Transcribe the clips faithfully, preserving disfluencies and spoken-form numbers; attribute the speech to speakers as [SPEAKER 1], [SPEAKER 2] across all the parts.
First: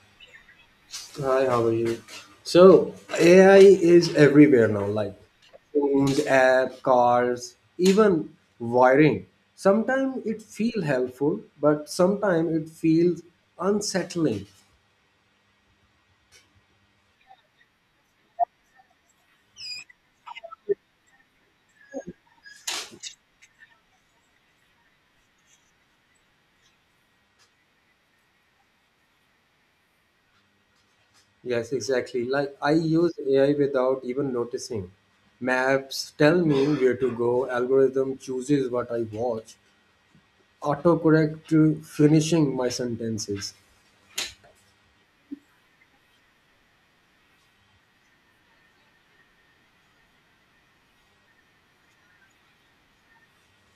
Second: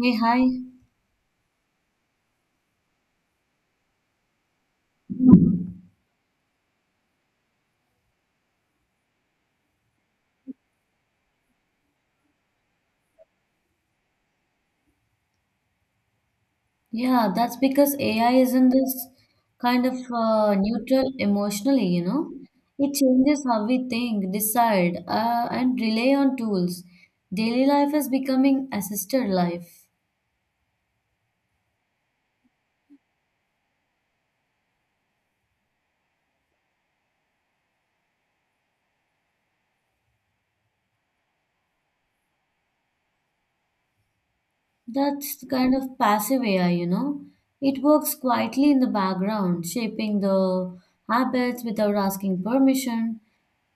[SPEAKER 1] Hey, hi.
[SPEAKER 2] Hi, how are you? So, A I is everywhere now, like phones, app, cars, even wiring. Sometimes it feels helpful, but sometimes it feels unsettling.
[SPEAKER 1] Yeah, that's because A I is in this kind of uh, neutral emotionally, you know. It changes how we think, decide, uh, and rely on tools. Daily life is becoming assisted life.
[SPEAKER 2] Yes, exactly. Like I use A I without even noticing. Maps tell me where to go, algorithm chooses what I watch, autocorrect to finishing my sentences.
[SPEAKER 1] That's the kind of passive A I, you know. It works quietly in the background, shaping the habits without asking permission.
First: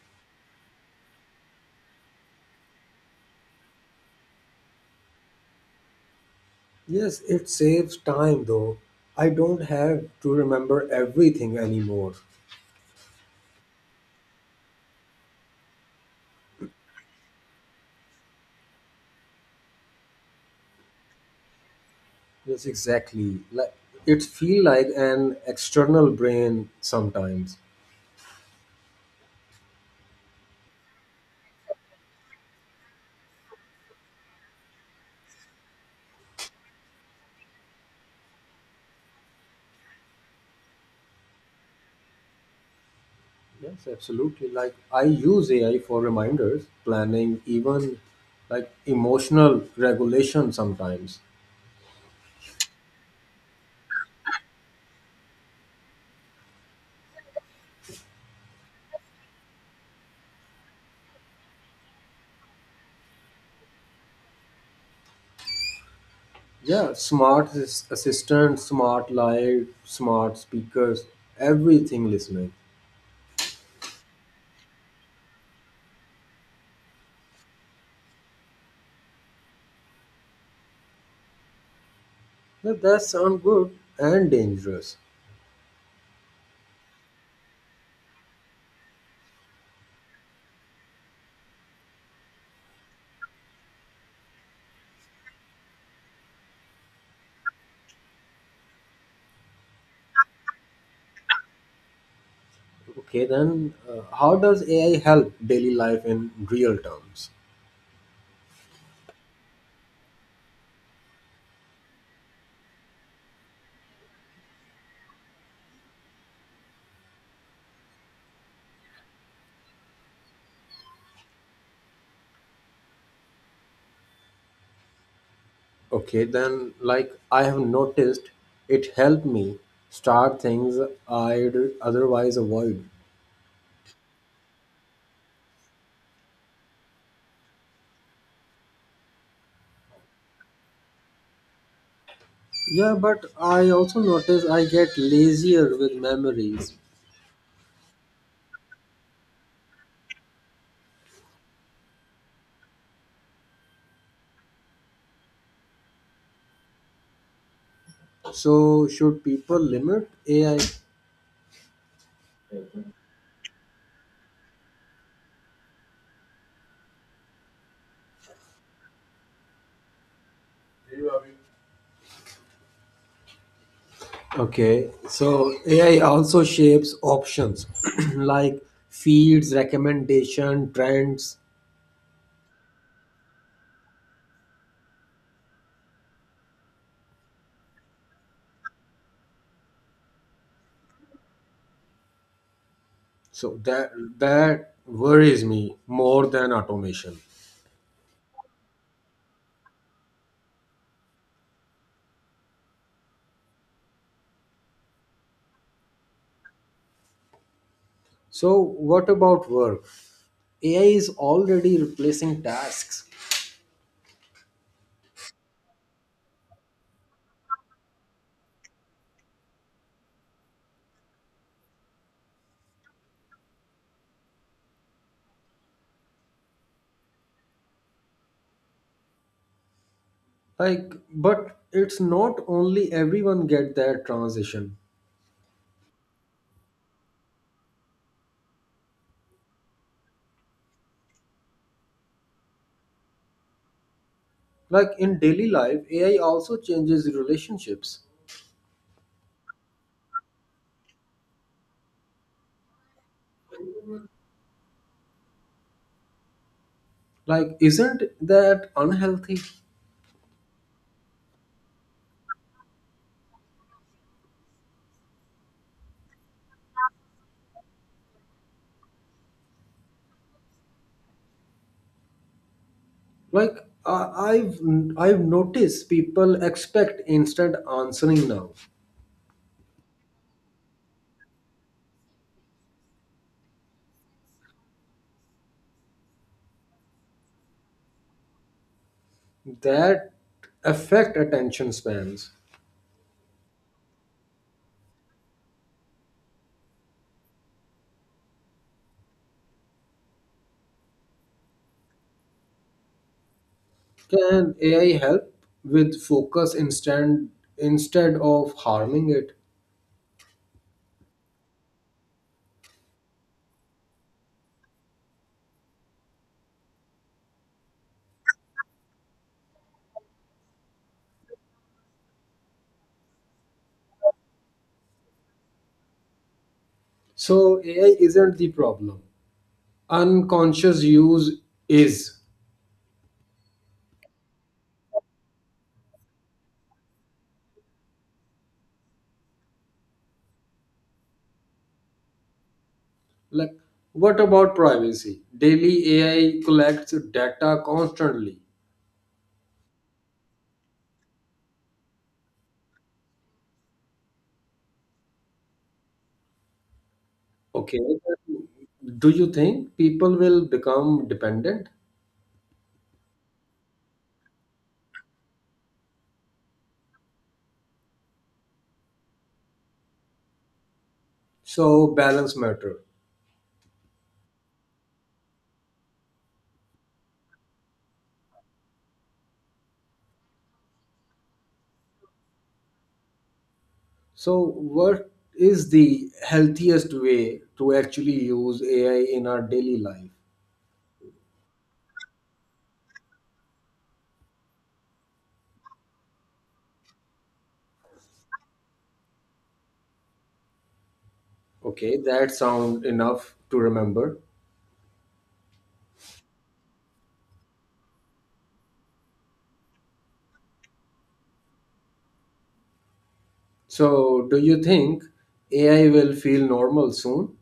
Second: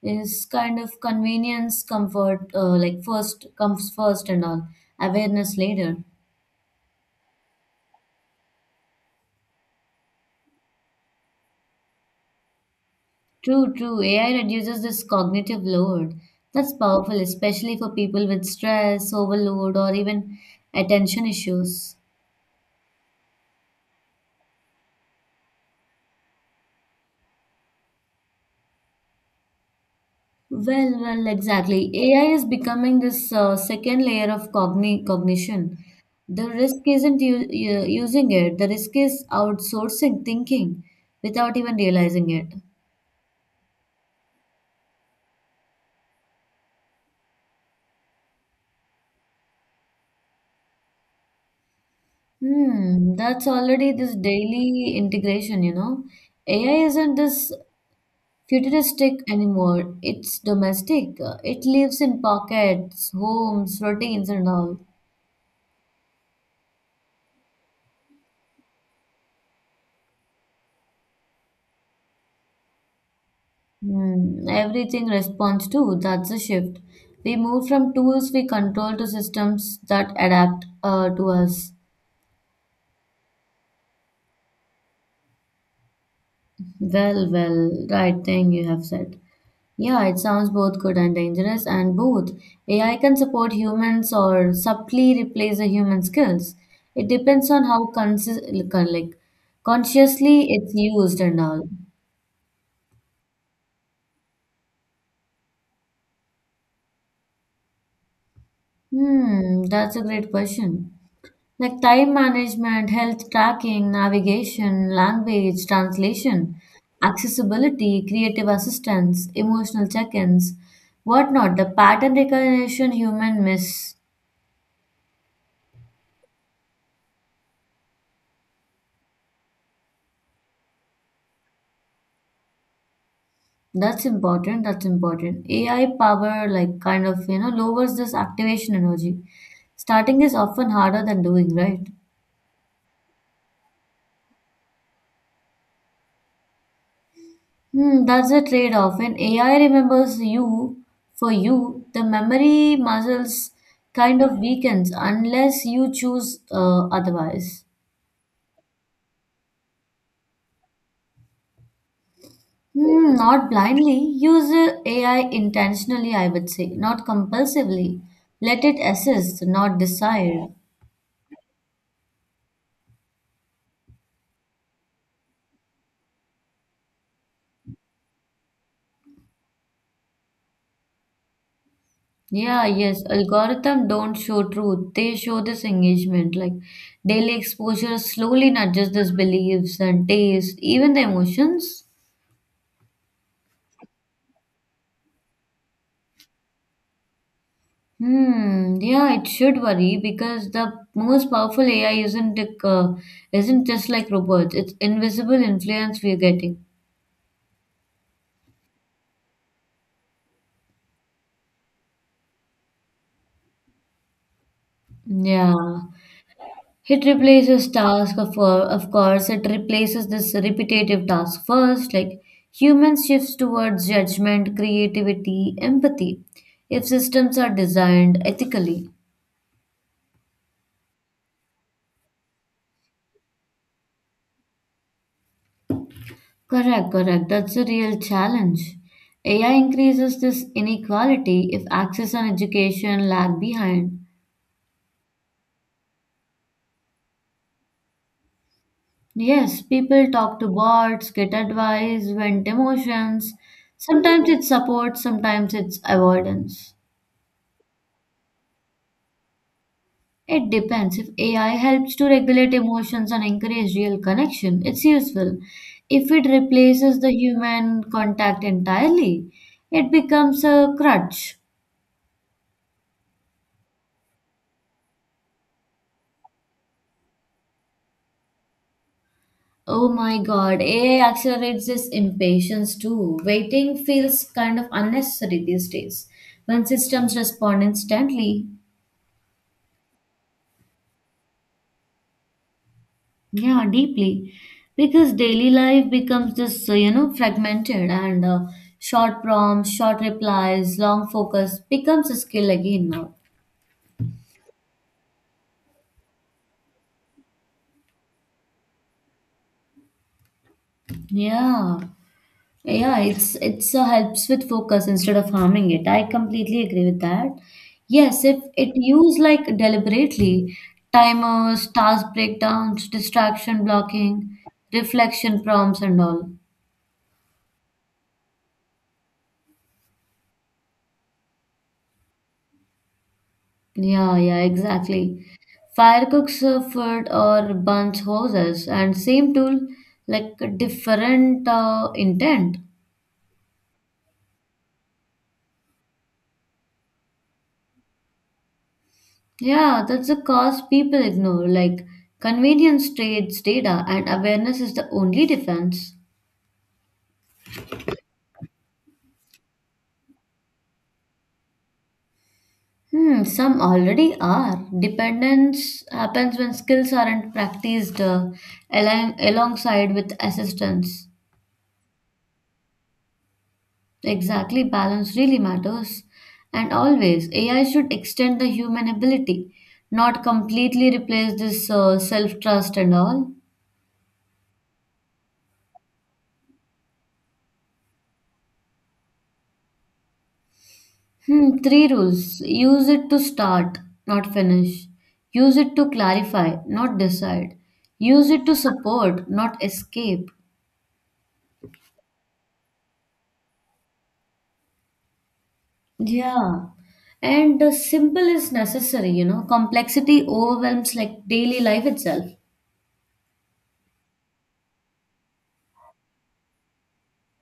[SPEAKER 1] Is kind of convenience, comfort, uh, like first comes first and all, awareness later.
[SPEAKER 2] Yes, it saves time though. I don't have to remember everything anymore.
[SPEAKER 1] True, true. A I reduces this cognitive load. That's powerful, especially for people with stress, overload, or even attention issues.
[SPEAKER 2] Yes, exactly. Like it feel like an external brain sometimes.
[SPEAKER 1] Well, well, exactly. A I is becoming this uh, second layer of cogni cognition. The risk isn't u u- using it, the risk is outsourcing thinking without even realizing it.
[SPEAKER 2] Yes, absolutely. Like I use A I for reminders, planning, even like emotional regulation sometimes.
[SPEAKER 1] Hmm, that's already this daily integration, you know. A I isn't this futuristic anymore. It's domestic. It lives in pockets, homes, routines, and all.
[SPEAKER 2] Yeah, smart ass- assistant, smart light, smart speakers, everything listening.
[SPEAKER 1] Hmm, everything responds to. That's a shift. We move from tools we control to systems that adapt uh, to us.
[SPEAKER 2] That, that sound good and dangerous.
[SPEAKER 1] Well, well, right thing you have said. Yeah, it sounds both good and dangerous, and both. A I can support humans or subtly replace the human skills. It depends on how consi- like consciously it's used and all.
[SPEAKER 2] Okay, then uh, how does A I help daily life in real terms?
[SPEAKER 1] Hmm, that's a great question. Like time management, health tracking, navigation, language, translation, accessibility, creative assistance, emotional check ins, whatnot, the pattern recognition human miss.
[SPEAKER 2] Okay, then like I have noticed it helped me start things I'd otherwise avoid.
[SPEAKER 1] That's important. That's important. A I power, like, kind of, you know, lowers this activation energy. Starting is often harder than doing, right?
[SPEAKER 2] Yeah, but I also notice I get lazier with memories.
[SPEAKER 1] Hmm, that's a trade-off. When A I remembers you for you, the memory muscles kind of weakens unless you choose uh, otherwise.
[SPEAKER 2] So should people limit A I?
[SPEAKER 1] Hmm, not blindly. Use uh, A I intentionally, I would say, not compulsively. Let it assist, not decide.
[SPEAKER 2] Okay, so A I also shapes options like feeds, recommendation, trends.
[SPEAKER 1] Yeah, yes. Algorithm don't show truth. They show this engagement. Like daily exposure slowly nudges these beliefs and tastes, even the emotions.
[SPEAKER 2] So that that worries me more than automation.
[SPEAKER 1] Hmm, yeah, it should worry because the most powerful A I isn't the, uh, isn't just like robots. It's invisible influence we're getting.
[SPEAKER 2] So what about work? A I is already replacing tasks.
[SPEAKER 1] Yeah, it replaces task of cour- of course. It replaces this repetitive task first. Like humans shifts towards judgment, creativity, empathy. If systems are designed ethically,
[SPEAKER 2] Like but it's not only everyone get that transition.
[SPEAKER 1] correct, correct. That's a real challenge. A I increases this inequality if access and education lag behind.
[SPEAKER 2] Like in daily life, A I also changes relationships.
[SPEAKER 1] Yes, people talk to bots, get advice, vent emotions. Sometimes it's support, sometimes it's avoidance.
[SPEAKER 2] Like isn't that unhealthy?
[SPEAKER 1] It depends. If A I helps to regulate emotions and encourage real connection, it's useful. If it replaces the human contact entirely, it becomes a crutch.
[SPEAKER 2] Like I- I've I've noticed people expect instant answering now.
[SPEAKER 1] Oh my god, A I accelerates this impatience too. Waiting feels kind of unnecessary these days. When systems respond instantly,
[SPEAKER 2] That affect attention spans.
[SPEAKER 1] yeah, deeply. Because daily life becomes this, uh, you know, fragmented and uh, short prompts, short replies, long focus becomes a skill again now.
[SPEAKER 2] Can A I help with focus instead instead of harming it?
[SPEAKER 1] Yeah. Yeah, it's it's uh, helps with focus instead of harming it. I completely agree with that. Yes, if it used like deliberately, timers, task breakdowns, distraction blocking, reflection prompts and all.
[SPEAKER 2] So A I isn't the problem. Unconscious use is.
[SPEAKER 1] Yeah, yeah, exactly. Fire cooks uh, food or burns hoses, and same tool, like a different uh, intent.
[SPEAKER 2] Like what about privacy? Daily A I collects data constantly.
[SPEAKER 1] Yeah, that's the cause people ignore. Like convenience trades data, and awareness is the only defense.
[SPEAKER 2] Okay. Do you think people will become dependent?
[SPEAKER 1] Hmm, some already are. Dependence happens when skills aren't practiced uh, along alongside with assistance.
[SPEAKER 2] So balance matter.
[SPEAKER 1] Exactly, balance really matters. And always, A I should extend the human ability, not completely replace this uh, self trust and all.
[SPEAKER 2] So what is the healthiest way to actually use A I in our daily life?
[SPEAKER 1] Hmm, three rules use it to start, not finish. Use it to clarify, not decide. Use it to support, not escape.
[SPEAKER 2] Okay, that sound enough to remember.
[SPEAKER 1] Yeah. And the simple is necessary, you know. Complexity overwhelms like daily life itself.
[SPEAKER 2] So, do you think A I will feel normal soon?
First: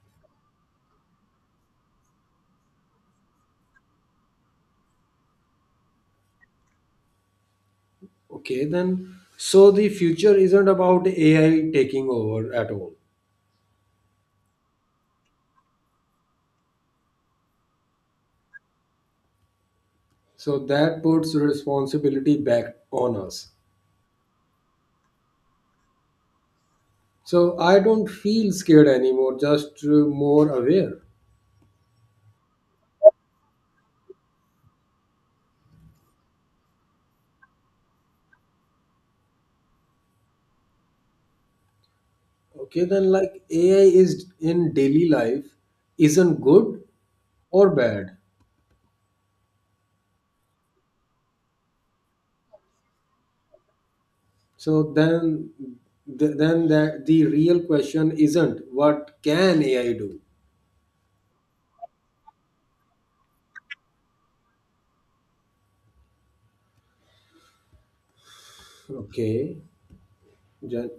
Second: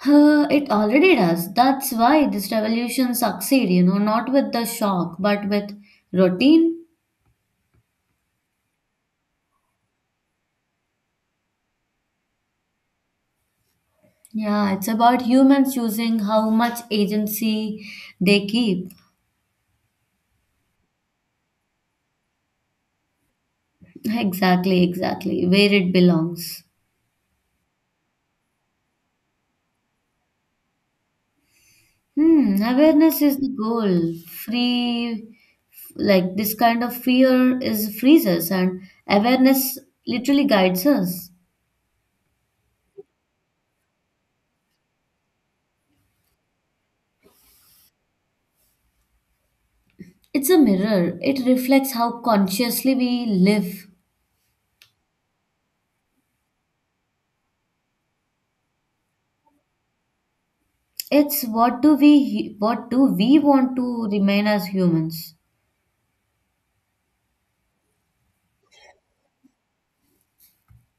[SPEAKER 1] Huh, it already does. That's why this revolution succeed, you know, not with the shock, but with routine.
[SPEAKER 2] Okay, then. So, the future isn't about A I taking over at all.
[SPEAKER 1] Yeah, it's about humans choosing how much agency they keep.
[SPEAKER 2] So, that puts responsibility back on us.
[SPEAKER 1] Exactly, exactly. Where it belongs.
[SPEAKER 2] So, I don't feel scared anymore, just uh, more aware.
[SPEAKER 1] Hmm, awareness is the goal. Free, like this kind of fear is frees us, and awareness literally guides us.
[SPEAKER 2] Okay, then, like A I is in daily life isn't good or bad.
[SPEAKER 1] It's a mirror. It reflects how consciously we live.
[SPEAKER 2] So then, th- then that the real question isn't what can A I do?
[SPEAKER 1] It's what do we what do we want to remain as humans?
[SPEAKER 2] Okay, Jan-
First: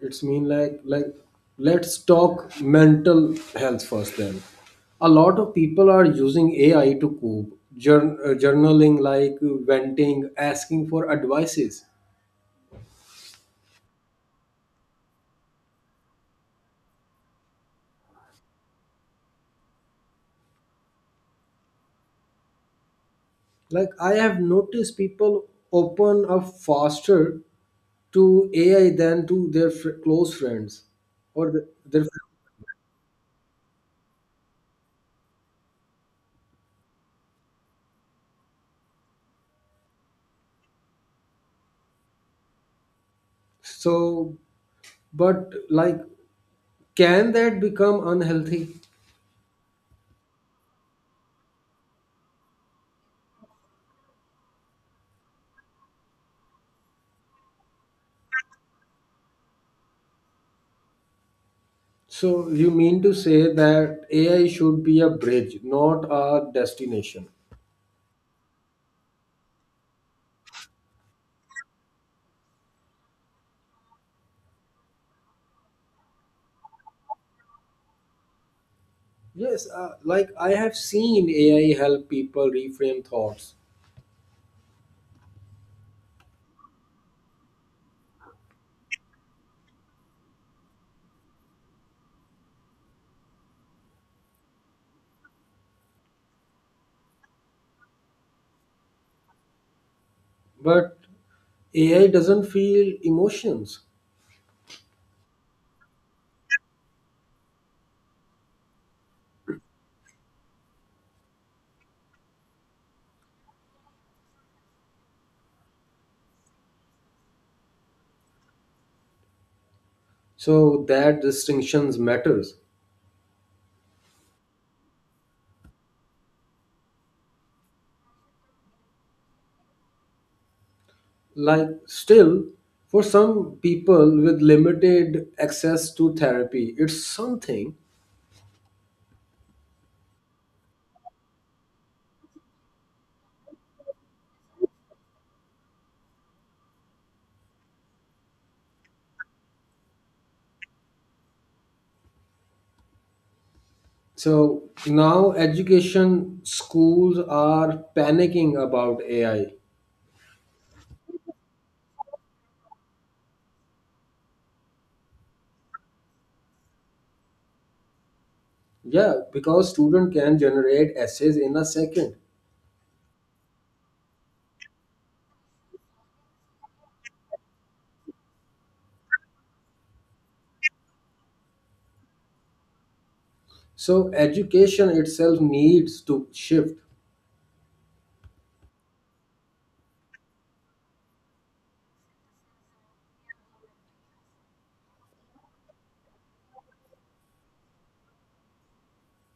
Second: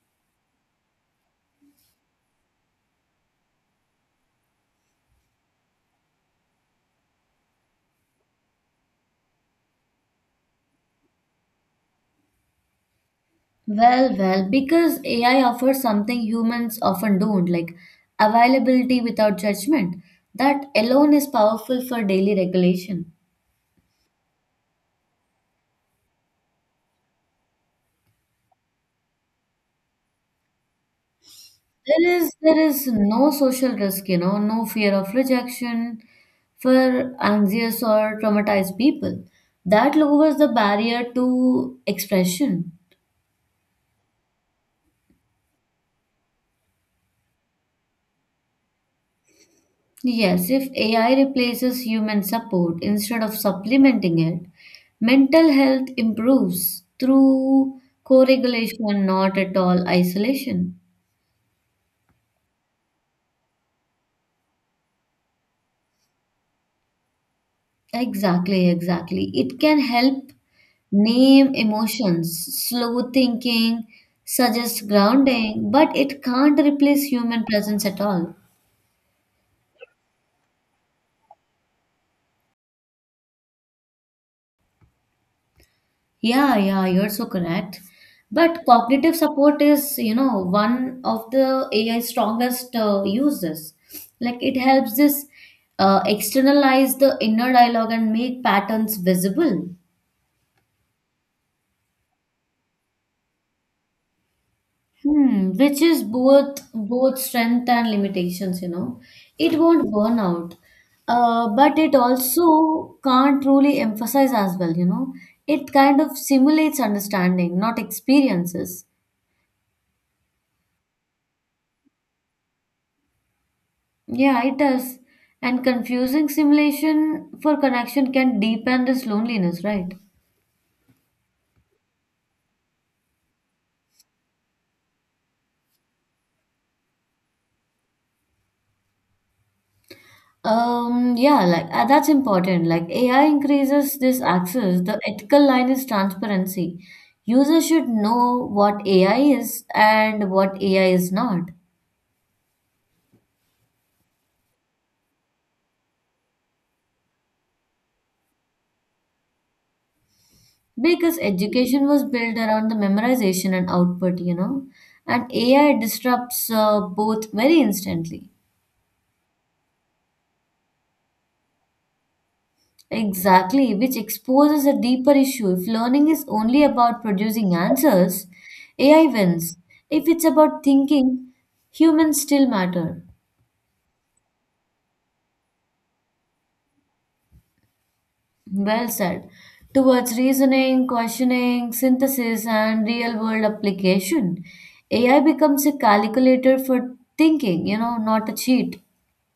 [SPEAKER 2] it's mean like like let's talk mental health first. Then, a lot of people are using A I to cope, jour- uh, journaling, like venting, asking for advices.
[SPEAKER 1] Well, well, because A I offers something humans often don't, like availability without judgment. That alone is powerful for daily regulation.
[SPEAKER 2] Like I have noticed people open up faster to A I than to their fr- close friends or the, their.
[SPEAKER 1] There is there is no social risk, you know, no fear of rejection for anxious or traumatized people. That lowers the barrier to expression.
[SPEAKER 2] So but like can that become unhealthy?
[SPEAKER 1] Yes, if A I replaces human support instead of supplementing it, mental health improves through co regulation, not at all isolation.
[SPEAKER 2] So you mean to say that AI should be a bridge, not a destination?
[SPEAKER 1] Exactly, exactly. It can help name emotions, slow thinking, suggest grounding, but it can't replace human presence at all.
[SPEAKER 2] Yes, uh, like I have seen AI help people reframe thoughts.
[SPEAKER 1] Yeah, yeah, you're so correct. But cognitive support is, you know, one of the A I strongest uh, uses. Like it helps this uh, externalize the inner dialogue and make patterns visible.
[SPEAKER 2] But AI doesn't feel emotions.
[SPEAKER 1] Hmm, which is both both strength and limitations, you know. It won't burn out, uh, but it also can't really emphasize as well, you know. It kind of simulates understanding, not experiences.
[SPEAKER 2] So that distinctions matters.
[SPEAKER 1] Yeah, it does. And confusing simulation for connection can deepen this loneliness, right?
[SPEAKER 2] Like still, for some people with limited access to therapy, it's something.
[SPEAKER 1] Um, yeah, like uh, that's important. Like A I increases this access. The ethical line is transparency. Users should know what A I is and what A I is not.
[SPEAKER 2] So now education schools are panicking about A I.
[SPEAKER 1] Because education was built around the memorization and output, you know, and A I disrupts uh, both very instantly.
[SPEAKER 2] Yeah, because student can generate essays in a second.
[SPEAKER 1] Exactly, which exposes a deeper issue. If learning is only about producing answers, A I wins. If it's about thinking, humans still matter.
[SPEAKER 2] So education itself needs to shift.
[SPEAKER 1] Well said. Towards reasoning, questioning, synthesis, and real world application, A I becomes a calculator for thinking, you know, not a cheat.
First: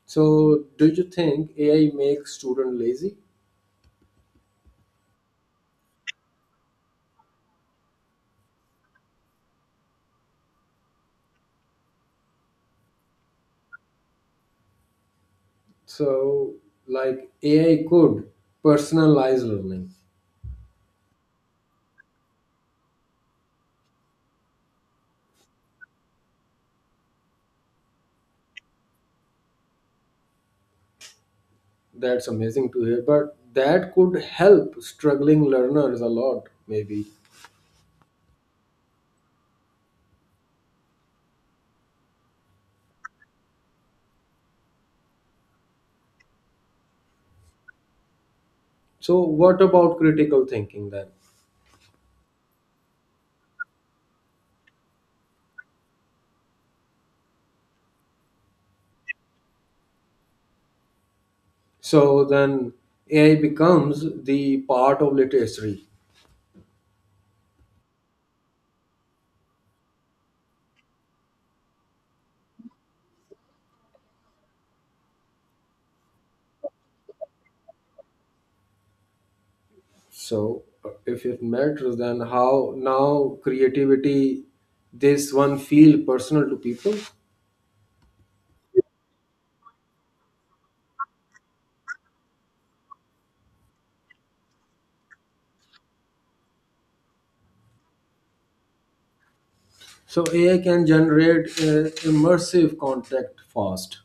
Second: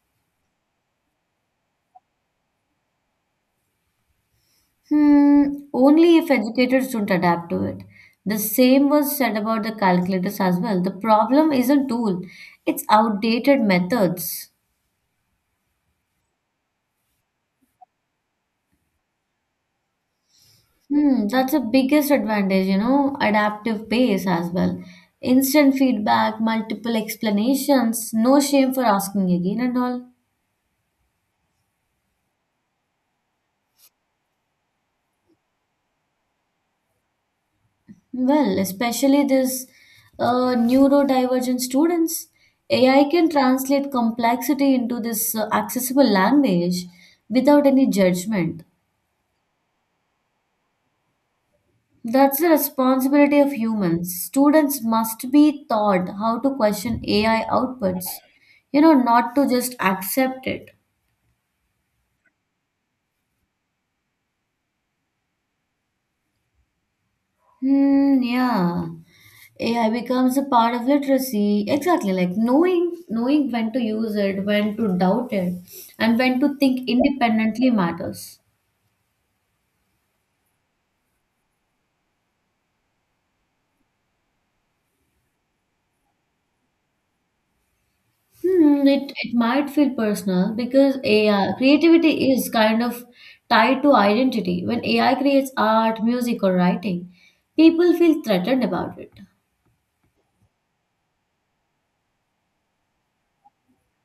[SPEAKER 2] So do you think A I makes student lazy?
[SPEAKER 1] Hmm, only if educators don't adapt to it. The same was said about the calculators as well. The problem isn't tool, it's outdated methods.
[SPEAKER 2] So like A I could personalize learning.
[SPEAKER 1] Hmm, that's the biggest advantage, you know, adaptive pace as well. Instant feedback, multiple explanations, no shame for asking again and all.
[SPEAKER 2] That's amazing to hear, but that could help struggling learners a lot maybe.
[SPEAKER 1] Well, especially this uh, neurodivergent students, A I can translate complexity into this uh, accessible language without any judgment.
[SPEAKER 2] So what about critical thinking then?
[SPEAKER 1] That's the responsibility of humans. Students must be taught how to question A I outputs, you know, not to just accept it.
[SPEAKER 2] So then A I becomes the part of literacy.
[SPEAKER 1] Hmm, yeah. A I becomes a part of literacy. Exactly, like knowing knowing when to use it, when to doubt it, and when to think independently matters.
[SPEAKER 2] So uh, if it matters, then how now creativity, this one feel personal to people.
[SPEAKER 1] Hmm, it it might feel personal because A I creativity is kind of tied to identity. When A I creates art, music, or writing, people feel threatened about it.
[SPEAKER 2] So A I can generate uh, immersive content fast.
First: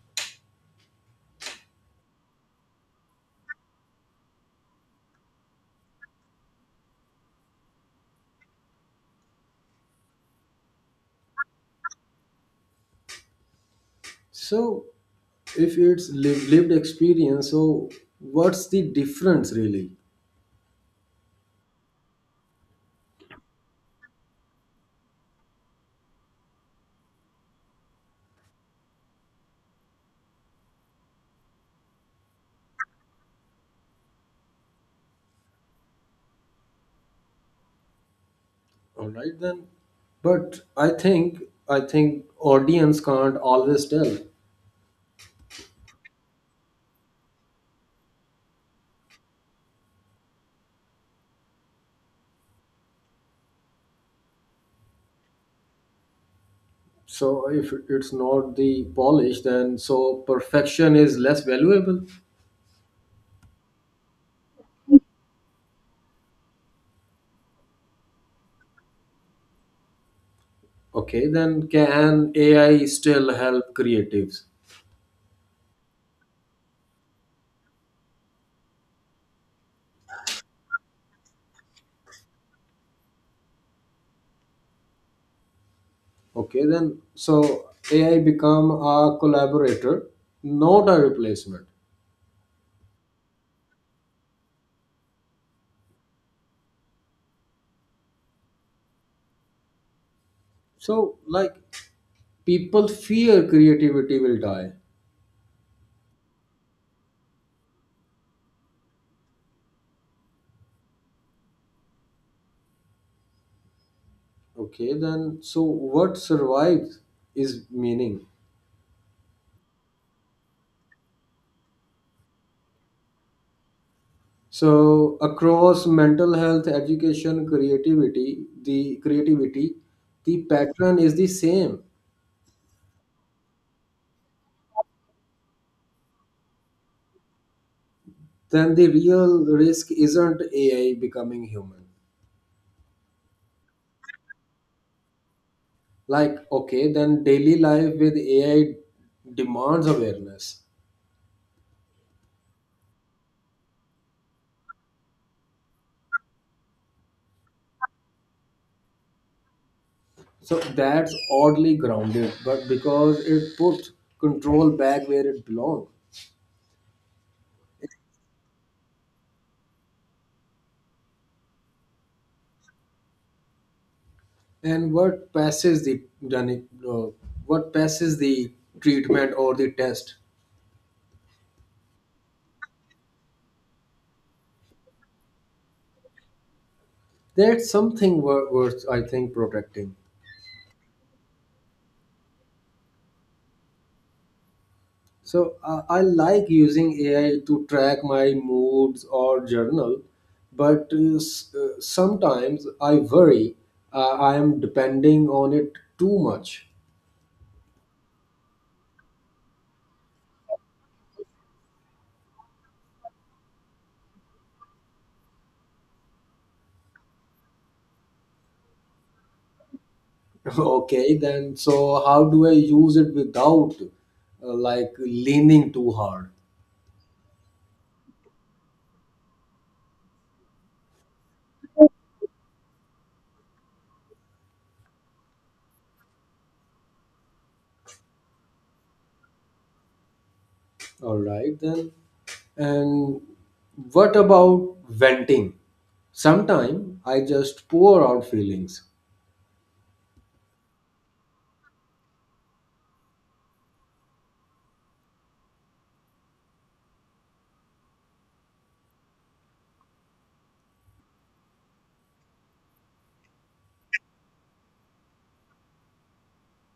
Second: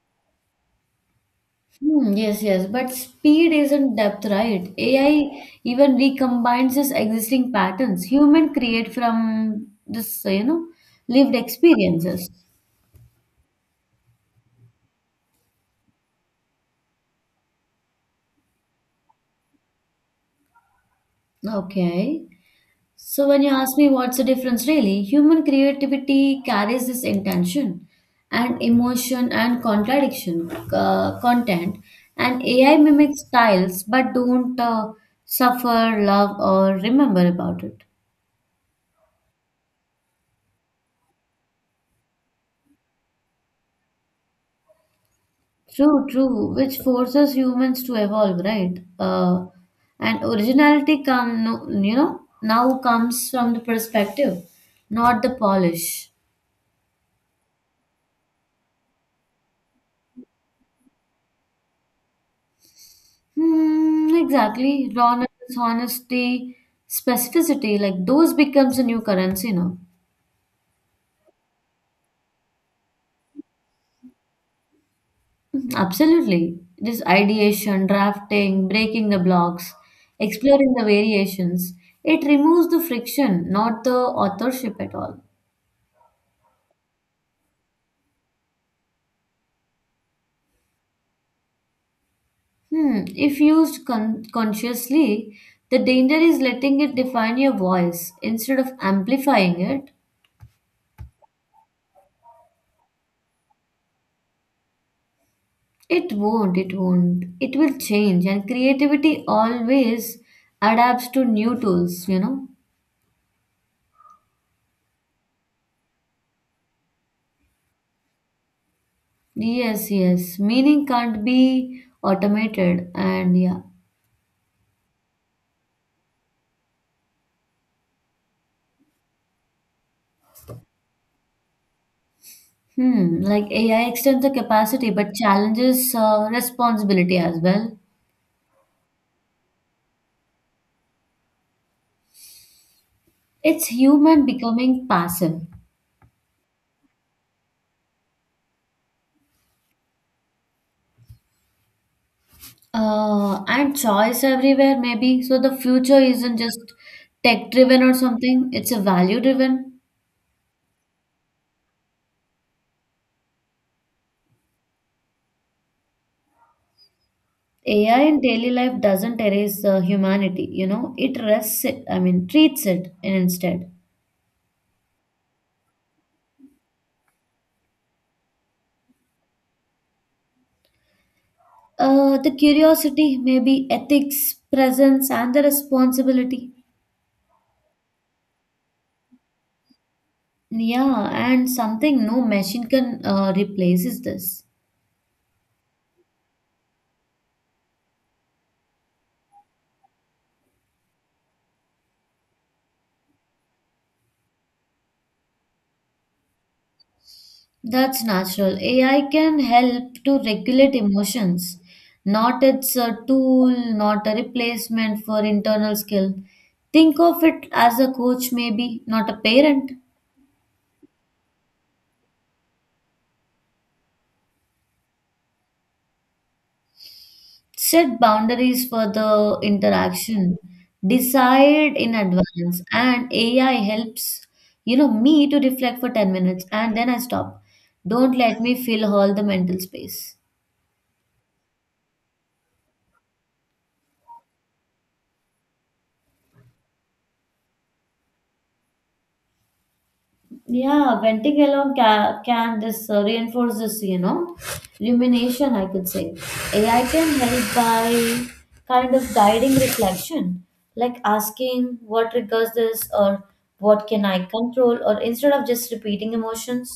[SPEAKER 1] Hmm, yes, yes, but speed isn't depth, right? A I even recombines its existing patterns. Human create from this, uh, you know, lived experiences.
[SPEAKER 2] So if it's liv- lived experience, so what's the difference really?
[SPEAKER 1] Okay. So when you ask me what's the difference really, human creativity carries this intention and emotion and contradiction uh, content, and A I mimics styles but don't uh, suffer, love, or remember about it.
[SPEAKER 2] All right then, but I think I think audience can't always tell.
[SPEAKER 1] True, true, which forces humans to evolve, right? Uh, and originality come, no- you know, now comes from the perspective, not the polish.
[SPEAKER 2] So if it's not the polish, then so perfection is less valuable.
[SPEAKER 1] Hmm, exactly. Rawness, honesty, specificity, like those becomes a new currency now.
[SPEAKER 2] Okay, then can A I still help creatives?
[SPEAKER 1] Mhm, absolutely. This ideation, drafting, breaking the blocks, exploring the variations, it removes the friction, not the authorship at all.
[SPEAKER 2] Okay, then so A I become a collaborator, not a replacement.
[SPEAKER 1] Hmm. If used con- consciously, the danger is letting it define your voice instead of amplifying it.
[SPEAKER 2] So like people fear creativity will die.
[SPEAKER 1] It won't, it won't. It will change, and creativity always adapts to new tools, you know?
[SPEAKER 2] Okay, then so what survives is meaning.
[SPEAKER 1] Yes, yes. Meaning can't be automated, and yeah.
[SPEAKER 2] So across mental health, education, creativity, the creativity, the pattern is the same.
[SPEAKER 1] Hmm. Like A I extends the capacity but challenges uh, responsibility as well.
[SPEAKER 2] Then the real risk isn't A I becoming human.
[SPEAKER 1] It's human becoming passive.
[SPEAKER 2] Like okay, then daily life with A I demands awareness.
[SPEAKER 1] Uh, and choice everywhere, maybe. So the future isn't just tech driven or something, it's a value driven.
[SPEAKER 2] So that's oddly grounded, but because it puts control back where it belongs.
[SPEAKER 1] A I in daily life doesn't erase uh, humanity, you know, it rests it, I mean, treats it instead.
[SPEAKER 2] And what passes the uh, what passes the treatment or the test?
[SPEAKER 1] Uh, the curiosity, maybe ethics, presence, and the responsibility.
[SPEAKER 2] That's something wor- worth, I think, protecting.
[SPEAKER 1] Yeah, and something no machine can uh, replaces this.
[SPEAKER 2] So uh, I like using A I to track my moods or journal, but uh, s- uh, sometimes I worry uh, I am depending on it too much.
[SPEAKER 1] That's natural. A I can help to regulate emotions. Not it's a tool, not a replacement for internal skill. Think of it as a coach, maybe, not a parent.
[SPEAKER 2] okay, then so how do I use it without uh, like leaning too hard?
[SPEAKER 1] Set boundaries for the interaction. Decide in advance. And A I helps, you know, me to reflect for ten minutes and then I stop. Don't let me fill all the mental space.
[SPEAKER 2] All right, then. And what about venting? Sometimes I just pour out feelings.
[SPEAKER 1] Yeah, venting alone ca- can this uh, reinforce this, you know, rumination, I could say. A I can help by kind of guiding reflection, like asking what triggers this or what can I control, or instead of just repeating emotions.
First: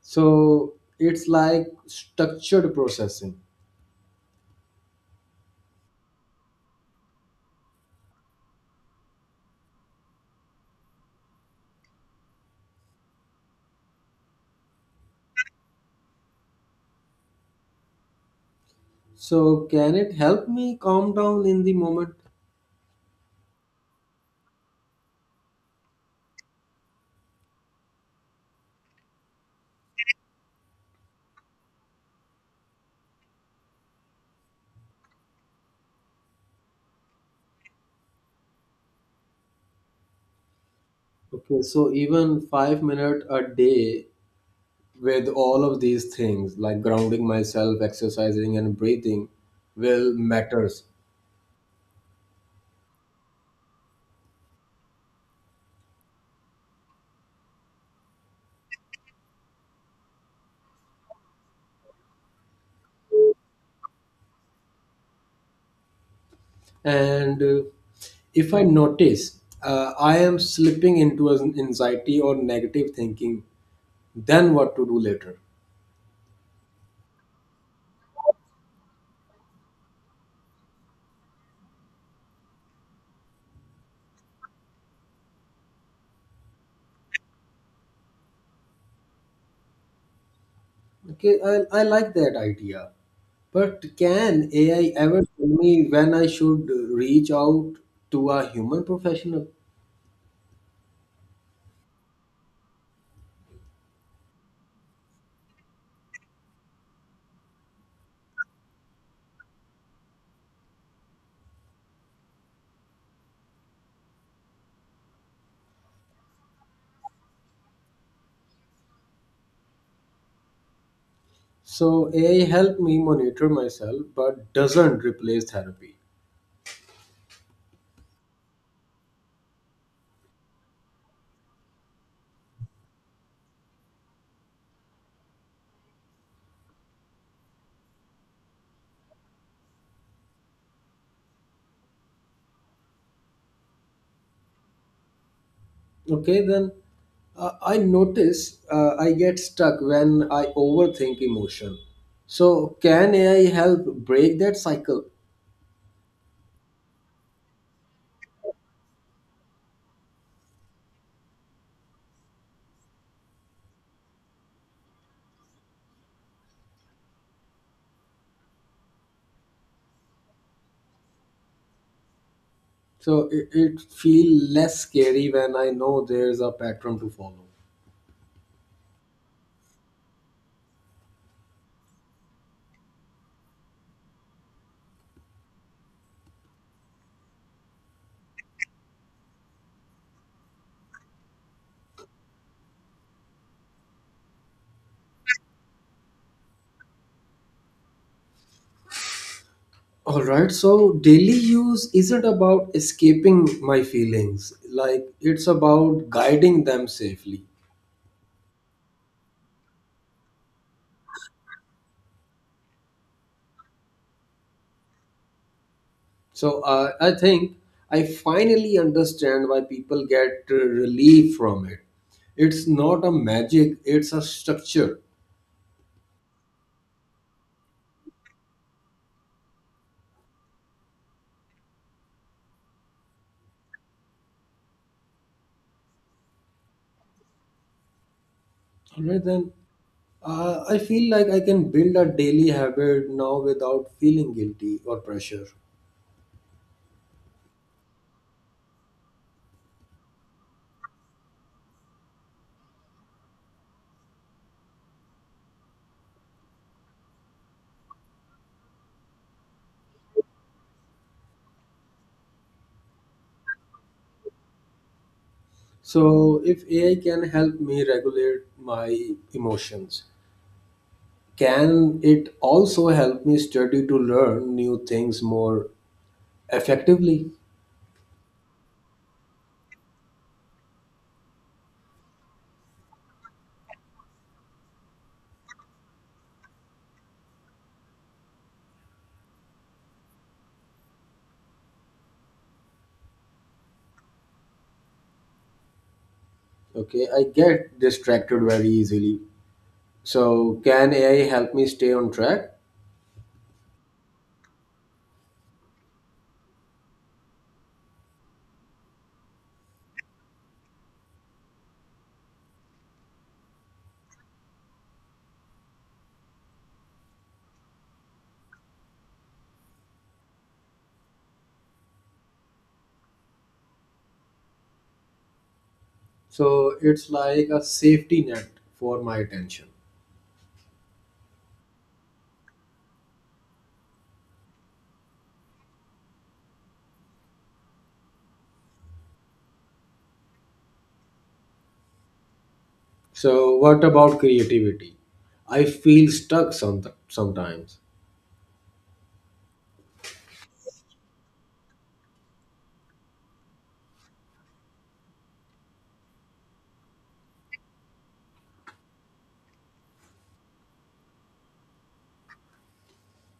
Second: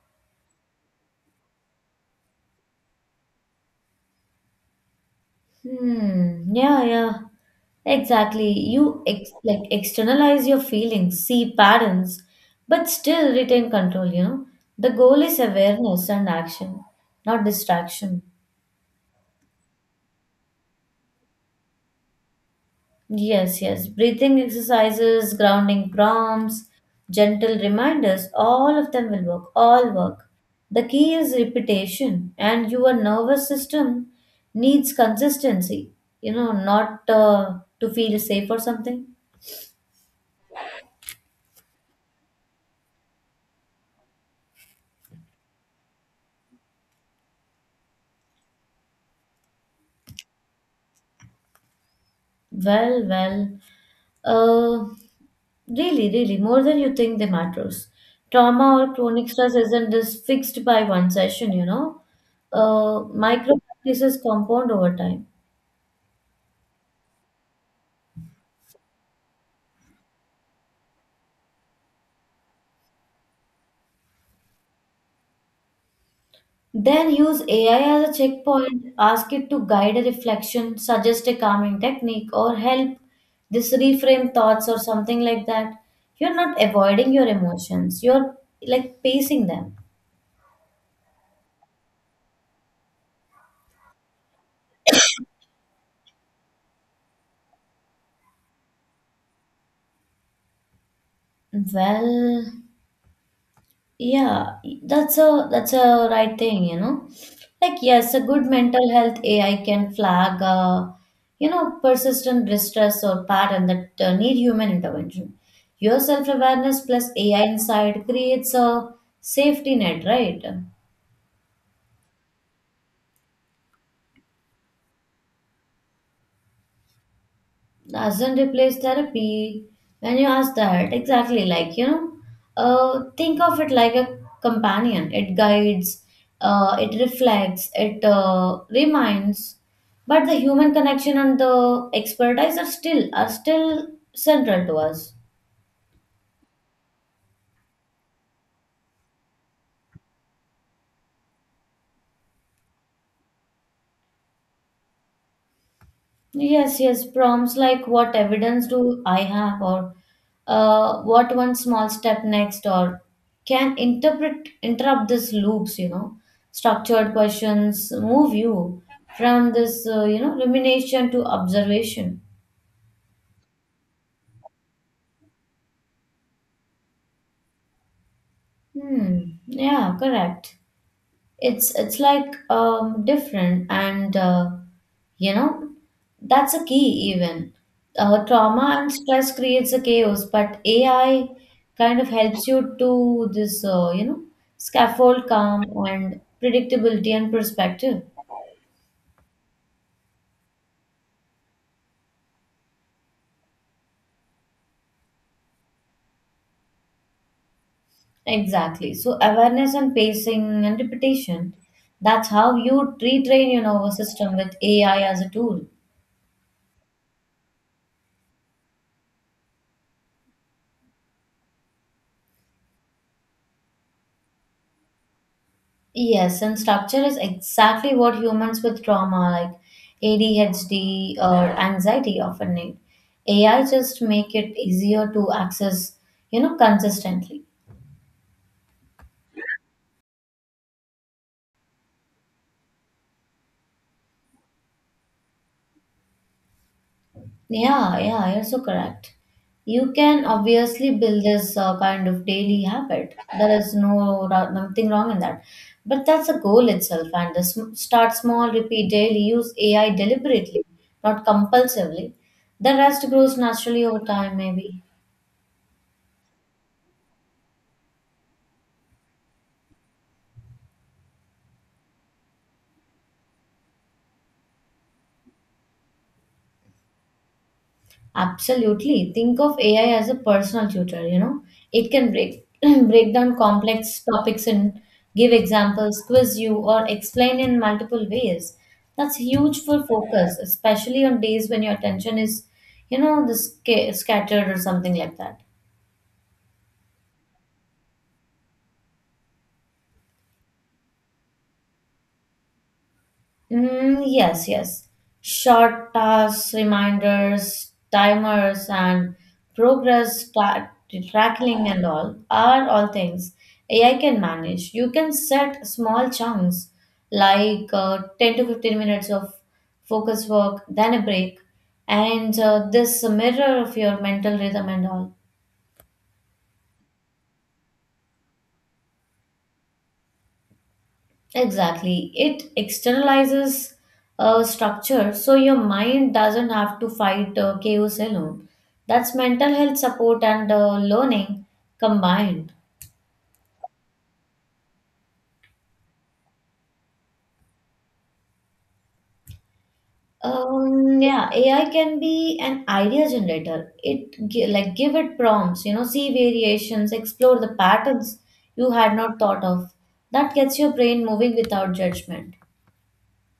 [SPEAKER 2] So it's like structured processing.
[SPEAKER 1] Hmm. Yeah, yeah. Exactly. You ex- like externalize your feelings, see patterns, but still retain control, you know. The goal is awareness and action, not distraction.
[SPEAKER 2] So can it help me calm down in the moment?
[SPEAKER 1] Yes, yes. Breathing exercises, grounding prompts, gentle reminders, all of them will work, all work. The key is repetition, and your nervous system needs consistency, you know, not uh, to feel safe or something.
[SPEAKER 2] Okay, so even five minutes a day with all of these things like grounding myself, exercising, and breathing will matters.
[SPEAKER 1] Well, well, uh, really, really, more than you think they matters. Trauma or chronic stress isn't just fixed by one session, you know. Uh, micro practices compound over time.
[SPEAKER 2] And uh, if I notice uh, I am slipping into an anxiety or negative thinking, then what to do later?
[SPEAKER 1] Then use A I as a checkpoint, ask it to guide a reflection, suggest a calming technique, or help this reframe thoughts or something like that. You're not avoiding your emotions, you're like pacing them.
[SPEAKER 2] Okay, I, I like that idea. But can A I ever tell me when I should reach out to a human professional?
[SPEAKER 1] Well, yeah, that's a that's a right thing, you know. Like yes, a good mental health A I can flag, uh, you know, persistent distress or pattern that uh, need human intervention. Your self awareness plus A I insight creates a safety net, right?
[SPEAKER 2] So A I help me monitor myself but doesn't replace therapy.
[SPEAKER 1] Doesn't replace therapy. When you ask that, exactly like you know, uh, think of it like a companion. It guides, uh, it reflects, it uh, reminds. But the human connection and the expertise are still are still central to us.
[SPEAKER 2] Okay, then uh, I notice uh, I get stuck when I overthink emotion. So can A I help break that cycle?
[SPEAKER 1] Yes, yes, prompts like what evidence do I have, or uh, what one small step next, or can interpret interrupt this loops, you know. Structured questions move you from this, uh, you know, rumination to observation.
[SPEAKER 2] So it, it feel less scary when I know there's a pattern to follow.
[SPEAKER 1] Hmm. Yeah, correct. It's it's like um different and uh, you know that's a key even uh, trauma and stress creates a chaos but AI kind of helps you to this uh, you know scaffold calm and predictability and perspective.
[SPEAKER 2] All right, so daily use isn't about escaping my feelings, like it's about guiding them safely.
[SPEAKER 1] Exactly, so awareness and pacing and repetition, that's how you retrain your nervous system with AI as a tool.
[SPEAKER 2] So uh, I think I finally understand why people get uh, relief from it. It's not a magic, it's a structure.
[SPEAKER 1] Yes, and structure is exactly what humans with trauma like A D H D or anxiety often need. A I just make it easier to access, you know, consistently.
[SPEAKER 2] All right, then uh, I feel like I can build a daily habit now without feeling guilty or pressure.
[SPEAKER 1] Yeah, yeah, you're so correct. You can obviously build this uh, kind of daily habit. There is no ra- nothing wrong in that. But that's a goal itself, and the sm- start small, repeat daily, use A I deliberately, not compulsively. The rest grows naturally over time, maybe.
[SPEAKER 2] So if A I can help me regulate my emotions, can it also help me study to learn new things more effectively?
[SPEAKER 1] Absolutely. Think of A I as a personal tutor, you know. It can break break down complex topics and give examples, quiz you, or explain in multiple ways. That's huge for focus, especially on days when your attention is, you know, the sca- scattered or something like that.
[SPEAKER 2] Okay, I get distracted very easily. So, can A I help me stay on track?
[SPEAKER 1] Mm, yes, yes. Short tasks, reminders, timers, and progress tra- tracking and all are all things A I can manage. You can set small chunks like uh, ten to fifteen minutes of focus work, then a break, and uh, this mirror of your mental rhythm and all.
[SPEAKER 2] So, it's like a safety net for my attention.
[SPEAKER 1] Exactly. It externalizes uh, structure so your mind doesn't have to fight uh, chaos alone. That's mental health support and uh, learning combined.
[SPEAKER 2] So, what about creativity? I feel stuck some, sometimes.
[SPEAKER 1] Um, yeah, A I can be an idea generator. It gi- like give it prompts, you know, see variations, explore the patterns you had not thought of. That gets your brain moving without judgment.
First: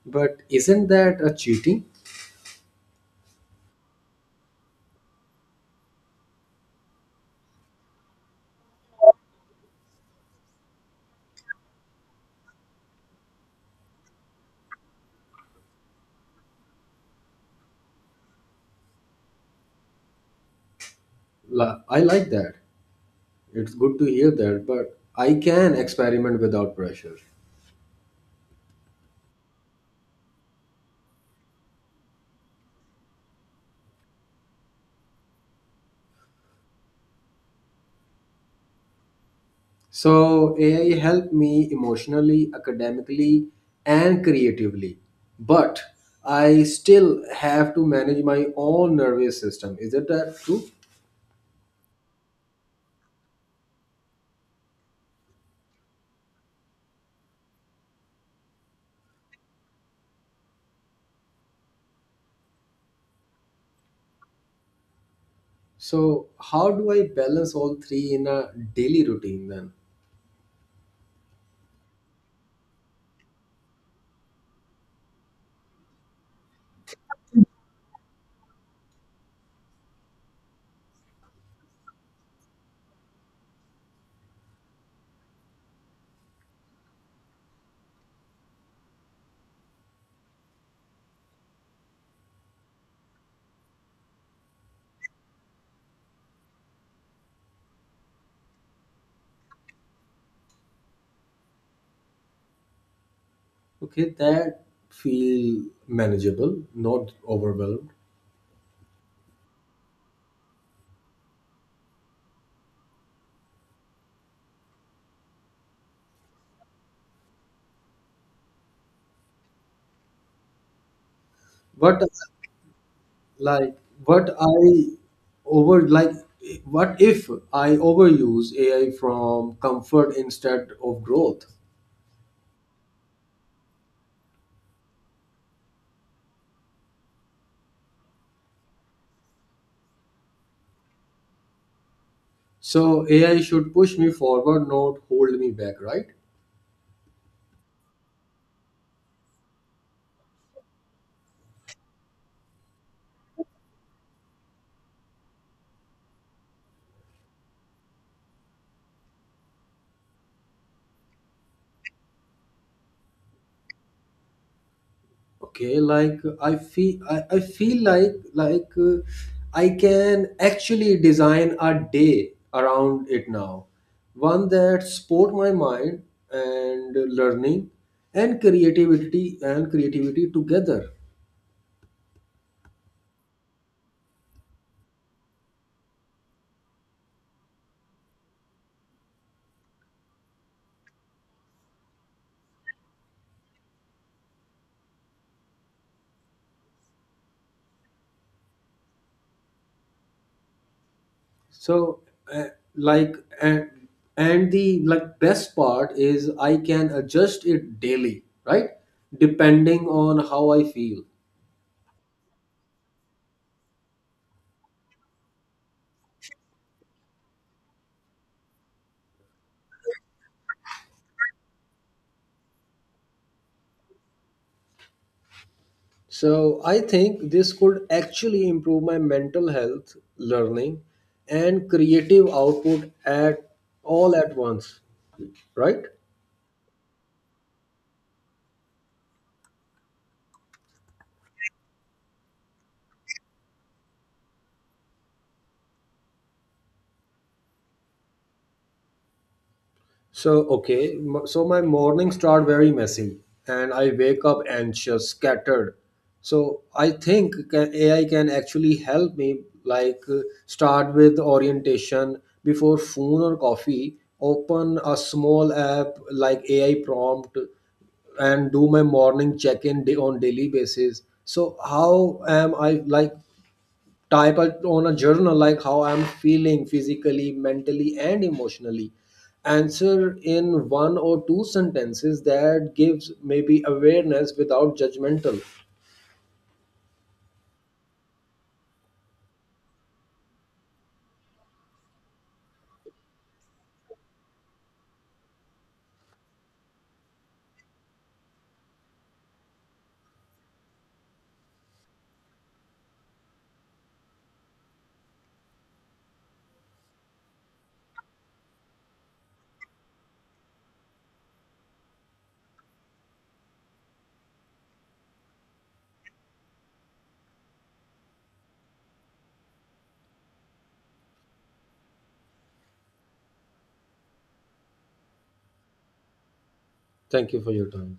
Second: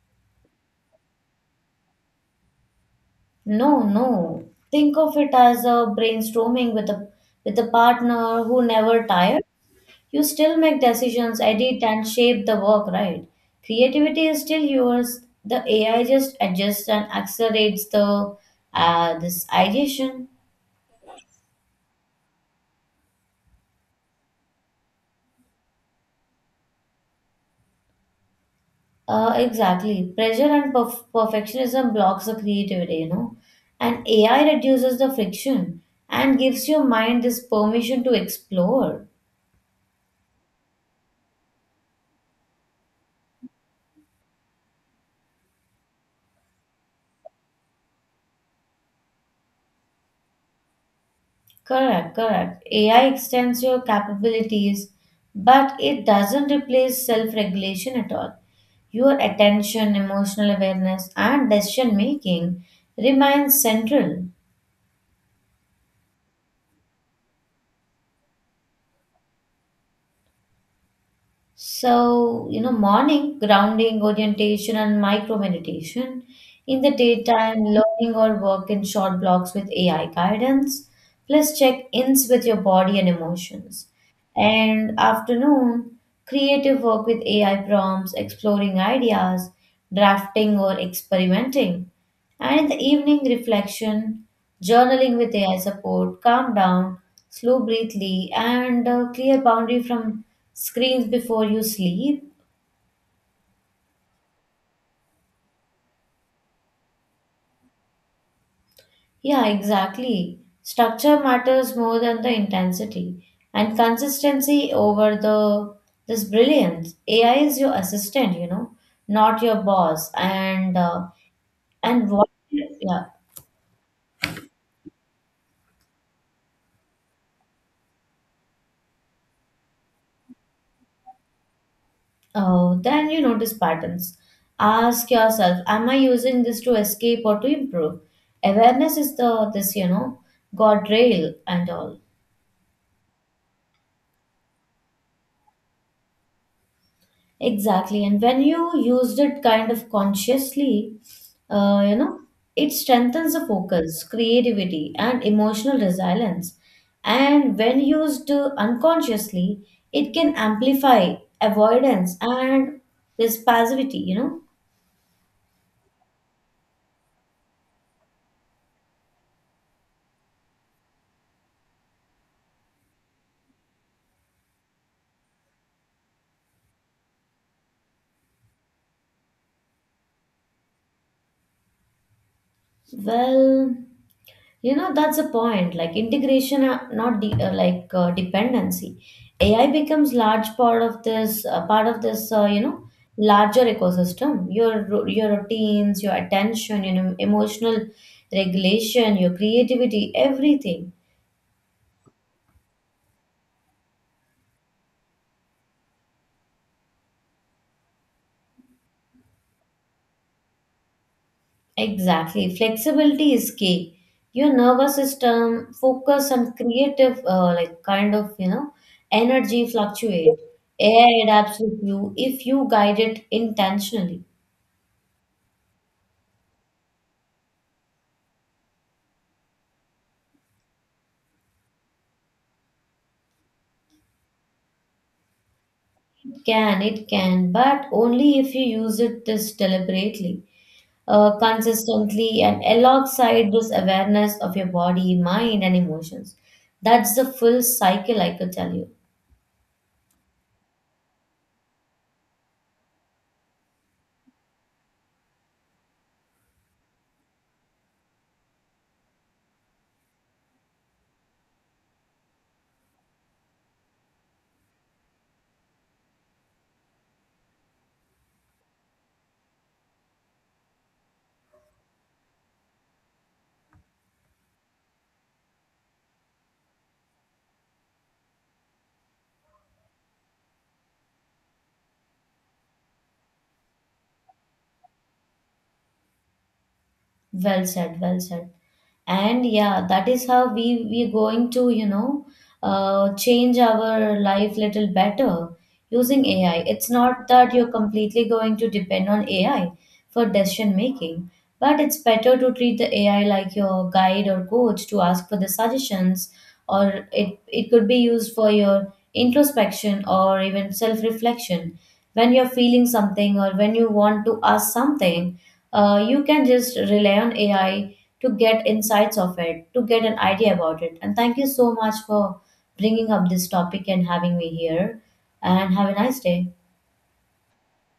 [SPEAKER 2] But isn't that a cheating?
[SPEAKER 1] No, no. Think of it as a brainstorming with a with a partner who never tired. You still make decisions, edit and shape the work, right? Creativity is still yours. The A I just adjusts and accelerates the uh, this ideation.
[SPEAKER 2] La, I like that. It's good to hear that, but I can experiment without pressure.
[SPEAKER 1] Uh, exactly. Pressure and perf- perfectionism blocks the creativity, you know. And A I reduces the friction and gives your mind this permission to explore.
[SPEAKER 2] So A I helped me emotionally, academically, and creatively. But I still have to manage my own nervous system. Is that that true?
[SPEAKER 1] Correct, correct. A I extends your capabilities, but it doesn't replace self regulation at all. Your attention, emotional awareness, and decision making remain central.
[SPEAKER 2] So how do I balance all three in a daily routine then?
[SPEAKER 1] So, you know, morning grounding, orientation, and micro meditation. In the daytime, learning or work in short blocks with A I guidance, plus check ins with your body and emotions. And afternoon, creative work with A I prompts, exploring ideas, drafting or experimenting. And in the evening, reflection, journaling with A I support, calm down, slow breathly, and a clear boundary from screens before you sleep.
[SPEAKER 2] Okay, that feel manageable, not overwhelmed.
[SPEAKER 1] Yeah, exactly. Structure matters more than the intensity, and consistency over the this brilliance. A I is your assistant, you know, not your boss. And uh,
[SPEAKER 2] What
[SPEAKER 1] and what? Yeah,
[SPEAKER 2] like what I over like what if I overuse A I from comfort instead of growth?
[SPEAKER 1] oh, then you notice patterns. Ask yourself, am I using this to escape or to improve? Awareness is the this, you know, guardrail and all.
[SPEAKER 2] So A I should push me forward, not hold me back, right?
[SPEAKER 1] Exactly. And when you used it kind of consciously, uh, you know, it strengthens the focus, creativity, and emotional resilience. And when used uh, unconsciously, it can amplify avoidance and this passivity, you know.
[SPEAKER 2] Okay, like I feel, I, I feel like like uh, I can actually design a day around it now, one that support my mind and learning and creativity and creativity together.
[SPEAKER 1] Well, You know, that's the point. Like integration, uh, not de- uh, like uh, dependency. A I becomes large part of this uh, part of this. Uh, you know, larger ecosystem. Your ro- your routines, your attention, you know, emotional regulation, your creativity, everything.
[SPEAKER 2] So, uh, like and and the like best part is I can adjust it daily, right? Depending on how I feel.
[SPEAKER 1] Exactly. Flexibility is key. Your nervous system, focus, and creative, uh, like kind of you know, energy fluctuate. A I adapts with you if you guide it intentionally.
[SPEAKER 2] So I think this could actually improve my mental health, learning, and creative output at all at once, right?
[SPEAKER 1] Can, it can, but only if you use it this deliberately, uh, consistently, and alongside this awareness of your body, mind, and emotions. That's the full cycle, I could tell you.
[SPEAKER 2] So okay, m- so my mornings start very messy, and I wake up anxious, scattered. So I think ca- A I can actually help me, like uh, start with orientation before phone or coffee. Open a small app like A I prompt and do my morning check-in day on daily basis, so how am I, like type out on a journal like how I'm feeling physically, mentally, and emotionally, answer in one or two sentences that gives maybe awareness without judgmental.
[SPEAKER 1] Well said, well said. And yeah, that is how we we're going to, you know, uh, change our life little better using A I. It's not that you're completely going to depend on A I for decision making, but it's better to treat the A I like your guide or coach to ask for the suggestions, or it it could be used for your introspection or even self reflection when you're feeling something or when you want to ask something uh, you can just rely on A I to get insights of it, to get an idea about it. And thank you so much for bringing up this topic and having me here. And have a nice day.
[SPEAKER 2] Thank you for your time.